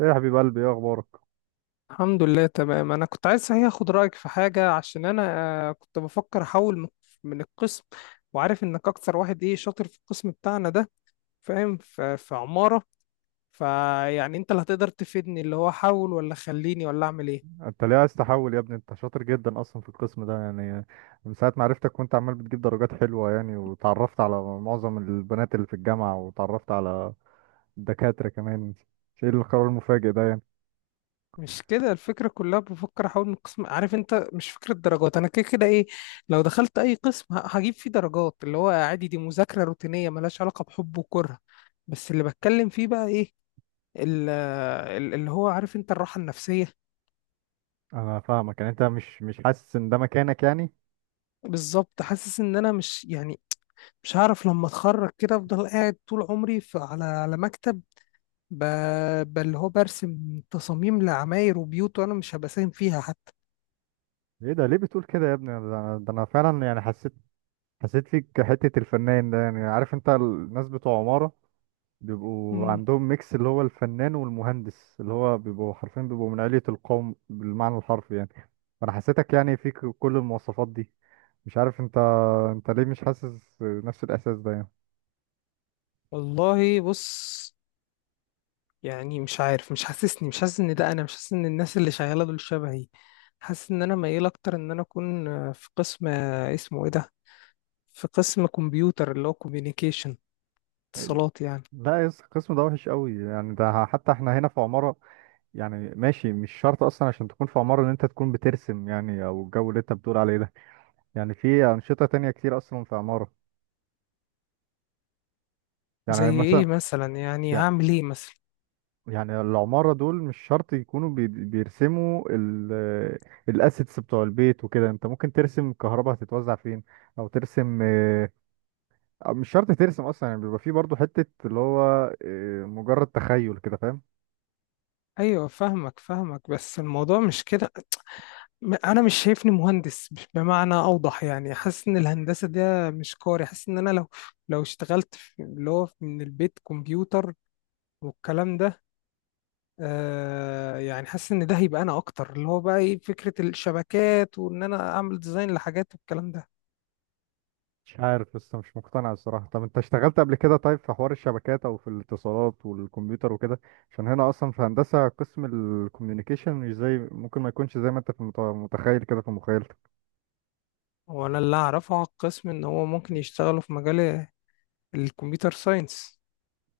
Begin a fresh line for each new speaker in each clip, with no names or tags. ايه يا حبيب قلبي، ايه اخبارك؟
الحمد لله تمام. انا كنت عايز صحيح اخد رايك في حاجه عشان انا كنت بفكر احول من القسم. وعارف انك اكتر واحد ايه شاطر في القسم بتاعنا ده، فاهم، في عماره. فيعني انت اللي هتقدر تفيدني، اللي هو احول ولا خليني ولا اعمل ايه؟
انت ليه عايز تحول يا ابني؟ انت شاطر جدا اصلا في القسم ده يعني. من ساعه ما عرفتك وانت عمال بتجيب درجات حلوه يعني، وتعرفت على معظم البنات اللي في الجامعه وتعرفت على الدكاتره كمان. مش ايه القرار المفاجئ ده يعني؟
مش كده الفكره كلها، بفكر احول من القسم. عارف انت مش فكره درجات، انا كده كده ايه، لو دخلت اي قسم هجيب فيه درجات، اللي هو عادي، دي مذاكره روتينيه ملهاش علاقه بحب وكره. بس اللي بتكلم فيه بقى ايه، اللي هو عارف انت الراحة النفسية.
انا فاهمك، يعني انت مش حاسس ان ده مكانك يعني.
بالظبط، حاسس ان انا مش يعني، مش هعرف لما اتخرج كده افضل قاعد طول عمري في على على مكتب ب... اللي هو برسم تصاميم لعماير وبيوت وانا مش هبقى ساهم فيها حتى.
ايه ده؟ ليه بتقول كده يا ابني؟ ده أنا فعلا، يعني حسيت فيك حته الفنان ده يعني. عارف انت الناس بتوع عماره بيبقوا
مم.
عندهم ميكس اللي هو الفنان والمهندس، اللي هو بيبقوا حرفيا بيبقوا من علية القوم بالمعنى الحرفي يعني. فأنا حسيتك يعني فيك كل المواصفات دي. مش عارف، انت ليه مش حاسس نفس الإحساس ده يعني؟
والله بص، يعني مش عارف، مش حاسسني، مش حاسس ان ده انا، مش حاسس ان الناس اللي شغالة دول شبهي. حاسس ان انا ميال اكتر ان انا اكون في قسم، اسمه ايه ده، في قسم كمبيوتر اللي هو كوميونيكيشن، اتصالات يعني.
لا يس، القسم ده وحش قوي يعني، ده حتى احنا هنا في عمارة. يعني ماشي، مش شرط اصلا عشان تكون في عمارة ان انت تكون بترسم يعني، او الجو اللي انت بتقول عليه ده. يعني في أنشطة تانية كتير اصلا في عمارة، يعني
زي
مثلا.
ايه مثلا؟ يعني هعمل ايه مثلا؟
يعني العمارة دول مش شرط يكونوا بيرسموا الاسيتس بتوع البيت وكده. انت ممكن ترسم الكهرباء هتتوزع فين، او ترسم، أو مش شرط ترسم اصلا يعني، بيبقى فيه برضو حتة اللي هو مجرد تخيل كده، فاهم؟
ايوه فاهمك فاهمك، بس الموضوع مش كده. انا مش شايفني مهندس، مش بمعنى اوضح يعني، حاسس ان الهندسه ده مش كاري. حاسس ان انا لو اشتغلت في اللي هو من البيت كمبيوتر والكلام ده، آه يعني حاسس ان ده هيبقى انا اكتر، اللي هو بقى ايه، فكره الشبكات وان انا اعمل ديزاين لحاجات والكلام ده.
مش عارف، لسه مش مقتنع الصراحة. طب انت اشتغلت قبل كده طيب في حوار الشبكات او في الاتصالات والكمبيوتر وكده؟ عشان هنا اصلا في هندسة قسم الكوميونيكيشن، مش زي، ممكن ما يكونش زي ما انت في متخيل كده في مخيلتك.
وانا اللي اعرفه على القسم ان هو ممكن يشتغلوا في مجال الكمبيوتر ساينس.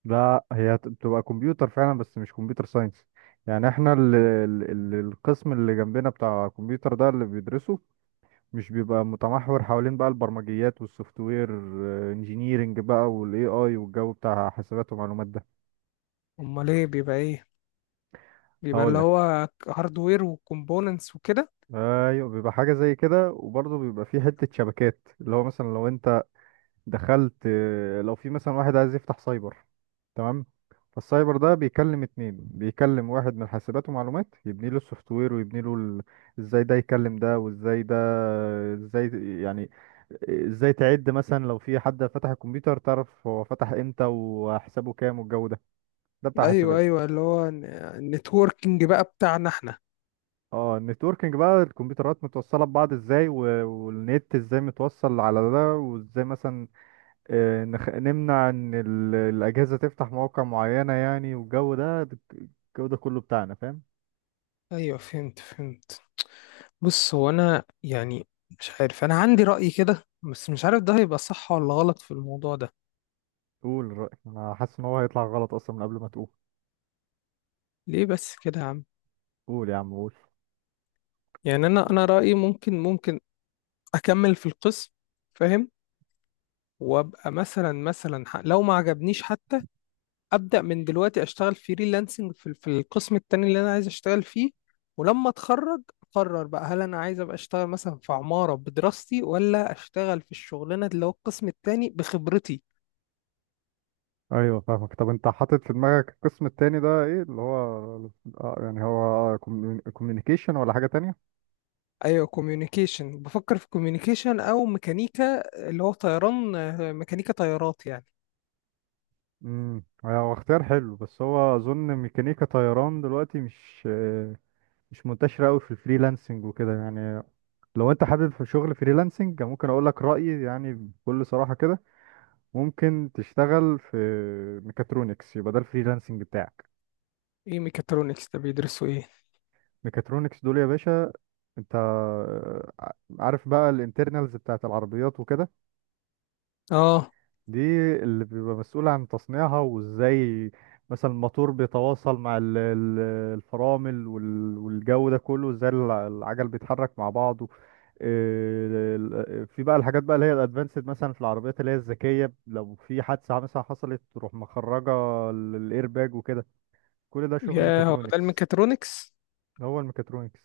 لا، هي بتبقى كمبيوتر فعلا بس مش كمبيوتر ساينس. يعني احنا ال القسم اللي جنبنا بتاع كمبيوتر ده اللي بيدرسه مش بيبقى متمحور حوالين بقى البرمجيات والسوفت وير انجينيرنج بقى والاي اي والجو بتاع حسابات ومعلومات ده.
امال ايه بيبقى ايه؟ بيبقى
هقول
اللي
لك،
هو هاردوير وكومبوننتس وكده؟
ايوه بيبقى حاجه زي كده، وبرضه بيبقى فيه حته شبكات، اللي هو مثلا لو انت دخلت، لو في مثلا واحد عايز يفتح سايبر، تمام؟ فالسايبر ده بيكلم اتنين، بيكلم واحد من حاسبات ومعلومات يبني له السوفت وير ويبني له. ازاي ده يكلم ده وازاي ده، ازاي يعني، ازاي تعد مثلا لو في حد فتح الكمبيوتر تعرف هو فتح امتى وحسابه كام والجو ده، ده بتاع
ايوه
حاسبات.
ايوه، اللي هو النتوركينج بقى بتاعنا احنا.
اه، النتوركينج بقى الكمبيوترات متوصلة ببعض ازاي، والنت ازاي متوصل على ده، وازاي مثلا نمنع ان الاجهزه تفتح مواقع معينه يعني، والجو ده الجو ده كله بتاعنا، فاهم؟
ايوه فهمت فهمت. بص هو انا يعني، مش عارف، انا عندي رأي كده بس مش عارف ده هيبقى صح ولا غلط في الموضوع ده.
قول رايك، انا حاسس ان هو هيطلع غلط اصلا من قبل ما تقول.
ليه بس كده يا عم؟
قول يا عم، قول.
يعني انا رأيي ممكن، ممكن اكمل في القسم، فاهم، وابقى مثلا مثلا لو ما عجبنيش حتى ابدا من دلوقتي اشتغل فريلانسنج في القسم التاني اللي انا عايز اشتغل فيه، ولما اتخرج اقرر بقى هل انا عايز ابقى اشتغل مثلا في عمارة بدراستي ولا اشتغل في الشغلانة اللي هو القسم التاني بخبرتي.
ايوه فاهمك، طب انت حاطط في دماغك القسم التاني ده ايه؟ اللي هو يعني هو كوميونيكيشن ولا حاجة تانية؟
ايوه كوميونيكيشن، بفكر في كوميونيكيشن او ميكانيكا، اللي هو طيران، ميكانيكا طيارات يعني.
هو اختيار حلو، بس هو اظن ميكانيكا طيران دلوقتي مش، مش منتشره قوي في الفريلانسنج وكده يعني. لو انت حابب في شغل فريلانسنج، ممكن اقول لك رايي يعني بكل صراحه كده. ممكن تشتغل في ميكاترونكس، يبقى ده الفريلانسنج بتاعك.
ايه ميكاترونكس ده؟ بيدرسوا ايه؟
ميكاترونكس دول يا باشا، انت ع- عارف بقى الانترنالز بتاعت العربيات وكده،
اه،
دي اللي بيبقى مسؤول عن تصنيعها وازاي مثلا الموتور بيتواصل مع الفرامل والجو ده كله، ازاي العجل بيتحرك مع بعضه. اه، في بقى الحاجات بقى اللي هي الادفانسد مثلا في العربيات اللي هي الذكيه، لو في حادثه مثلا حصلت تروح مخرجه الايرباج وكده. كل ده شغل
يا هو ده
ميكاترونكس.
الميكاترونكس؟
هو الميكاترونكس.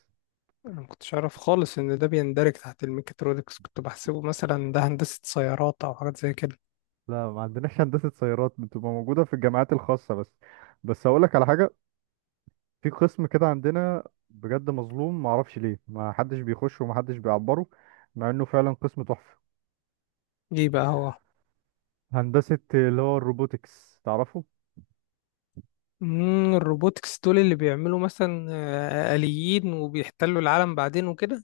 انا ما كنتش اعرف خالص ان ده بيندرج تحت الميكاترونكس، كنت بحسبه مثلا ده هندسة سيارات او حاجات زي كده.
لا، ما عندناش هندسة سيارات، بتبقى موجودة في الجامعات الخاصة بس. بس أقول لك على حاجة، في قسم كده عندنا بجد مظلوم، ما اعرفش ليه ما حدش بيخشه وما حدش بيعبره مع إنه فعلا قسم تحفة.
ايه بقى هو؟
هندسة اللي هو الروبوتكس، تعرفه؟
امم، الروبوتكس دول اللي بيعملوا مثلا آليين وبيحتلوا العالم بعدين وكده؟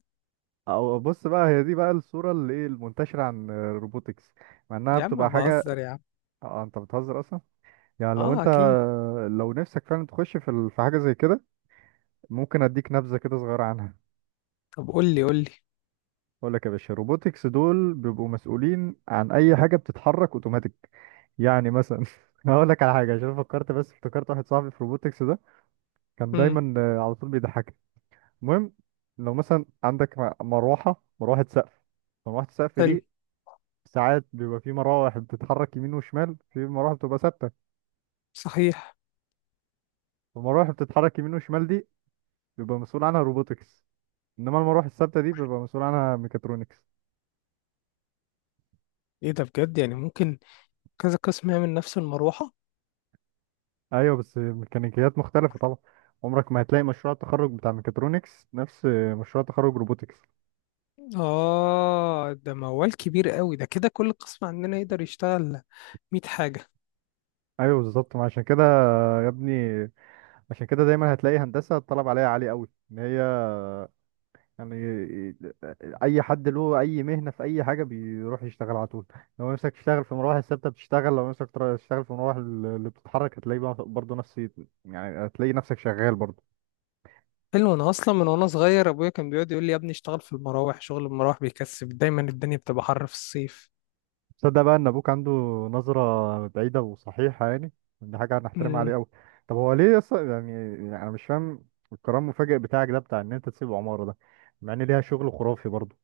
أو بص بقى، هي دي بقى الصورة اللي إيه المنتشرة عن الروبوتكس، مع إنها
يا عم
بتبقى حاجة.
بهزر يا عم.
آه، أنت بتهزر أصلا. يعني
اه اكيد.
لو نفسك فعلا تخش في في حاجة زي كده، ممكن أديك نبذة كده صغيرة عنها.
طب قول لي قول لي.
بقول لك يا باشا، روبوتكس دول بيبقوا مسؤولين عن اي حاجه بتتحرك اوتوماتيك. يعني مثلا هقول لك على حاجه عشان فكرت، بس افتكرت واحد صاحبي في روبوتكس ده كان
امم.
دايما على طول بيضحكني. المهم، لو مثلا عندك مروحه سقف، مروحه السقف
حلو.
دي ساعات بيبقى في مراوح بتتحرك يمين وشمال، في مراوح بتبقى ثابته.
صحيح.
المراوح اللي بتتحرك يمين وشمال دي بيبقى مسؤول عنها روبوتكس، انما المراوح الثابته دي بيبقى مسؤول عنها ميكاترونكس.
ايه ده بجد؟ يعني ممكن كذا قسم يعمل نفس المروحة؟
ايوه بس ميكانيكيات مختلفه طبعا، عمرك ما هتلاقي مشروع التخرج بتاع ميكاترونكس نفس مشروع تخرج روبوتكس.
اه ده موال كبير قوي ده، كده كل قسم عندنا يقدر يشتغل 100 حاجة.
ايوه بالظبط، ما عشان كده يا ابني، عشان كده دايما هتلاقي هندسه الطلب عليها عالي قوي، ان هي يعني اي حد له اي مهنه في اي حاجه بيروح يشتغل على طول. لو نفسك تشتغل في مراوح الثابته بتشتغل، لو نفسك تشتغل في مراوح اللي بتتحرك هتلاقي بقى برضه نفس، يعني هتلاقي نفسك شغال برضه.
حلو. انا اصلا من وانا صغير ابويا كان بيقعد يقول لي يا ابني اشتغل في المراوح، شغل المراوح بيكسب دايما، الدنيا بتبقى حر في الصيف.
تصدق بقى ان ابوك عنده نظرة بعيدة وصحيحة يعني، دي حاجة هنحترمها عليه قوي. طب هو ليه يعني انا مش فاهم القرار المفاجئ بتاعك ده بتاع ان انت تسيب عمارة ده مع ان ليها شغل خرافي برضه.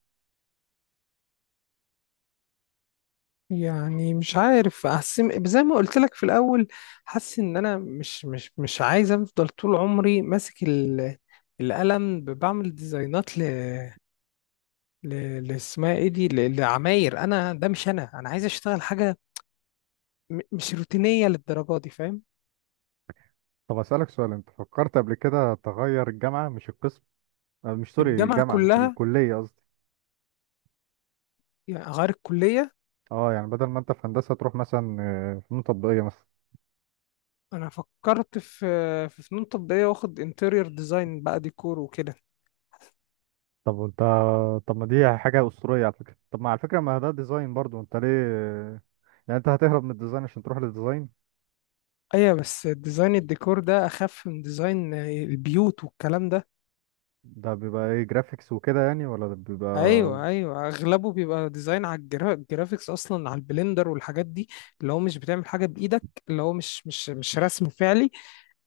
يعني مش عارف، احس زي ما قلت لك في الاول، حاسس ان انا مش عايز افضل طول عمري ماسك القلم بعمل ديزاينات ل لاسمها ايه دي، لعماير. انا ده مش انا، انا عايز اشتغل حاجه مش روتينيه للدرجه دي، فاهم.
طب اسألك سؤال، انت فكرت قبل كده تغير الجامعة مش القسم؟ مش سوري،
الجامعه
الجامعة مش
كلها
الكلية قصدي.
يعني، غير الكليه.
اه، يعني بدل ما انت في هندسة تروح مثلا فنون تطبيقية مثلا.
انا فكرت في في فنون تطبيقيه، واخد انتيريور ديزاين بقى، ديكور وكده.
طب وانت طب ما دي حاجة أسطورية على فكرة، طب ما على فكرة ما ده ديزاين برضه، انت ليه يعني انت هتهرب من الديزاين عشان تروح للديزاين؟
ايوه بس ديزاين الديكور ده اخف من ديزاين البيوت والكلام ده.
ده بيبقى ايه، جرافيكس وكده يعني ولا ده بيبقى؟
ايوه ايوه، اغلبه بيبقى ديزاين على الجرافيكس، اصلا على البلندر والحاجات دي، اللي هو مش بتعمل حاجه بايدك، اللي هو مش رسم فعلي،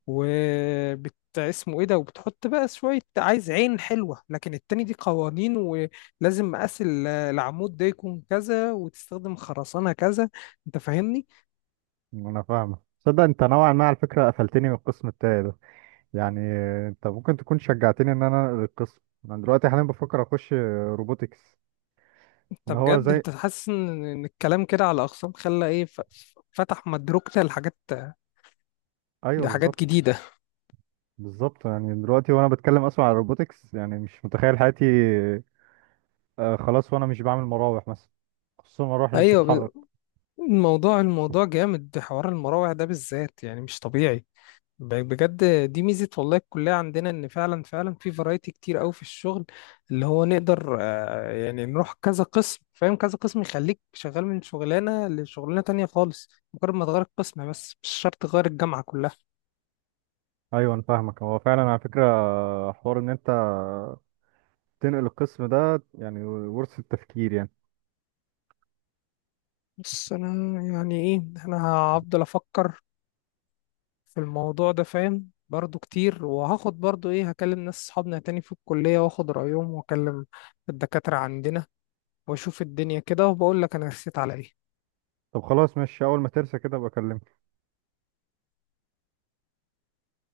وبت اسمه ايه ده، وبتحط بقى شويه عايز عين حلوه. لكن التاني دي قوانين، ولازم مقاس العمود ده يكون كذا وتستخدم خرسانه كذا، انت فاهمني.
انا فاهمه. تصدق انت نوعا ما على فكره قفلتني من القسم بتاعي ده، يعني انت ممكن تكون شجعتني ان انا انقل القسم. انا دلوقتي حاليا بفكر اخش روبوتكس.
انت
ان هو
بجد
زي.
انت حاسس ان إن الكلام كده على اقسام خلى ايه، فتح مدركنا لحاجات،
ايوه
لحاجات
بالظبط،
جديده.
بالظبط يعني دلوقتي وانا بتكلم اصلا على روبوتكس يعني مش متخيل حياتي خلاص وانا مش بعمل مراوح مثلا، خصوصا المراوح اللي
ايوه.
بتتحرك.
الموضوع جامد، حوار المراوح ده بالذات يعني مش طبيعي، بجد. دي ميزة والله الكلية عندنا، ان فعلا فعلا في فرايتي كتير قوي في الشغل، اللي هو نقدر يعني نروح كذا قسم، فاهم، كذا قسم يخليك شغال من شغلانة لشغلانة تانية خالص، مجرد ما تغير القسم بس مش شرط تغير الجامعة كلها.
ايوه انا فاهمك، هو فعلا على فكره حوار ان انت تنقل القسم ده يعني ورث التفكير يعني.
بس انا يعني ايه، انا هفضل افكر في الموضوع ده، فاهم، برضو كتير، وهاخد برضو ايه، هكلم ناس صحابنا تاني في الكلية واخد رأيهم، واكلم الدكاترة عندنا، واشوف الدنيا كده، وبقول لك انا رسيت على ايه.
طب خلاص ماشي، اول ما ترسى كده ابقى اكلمك.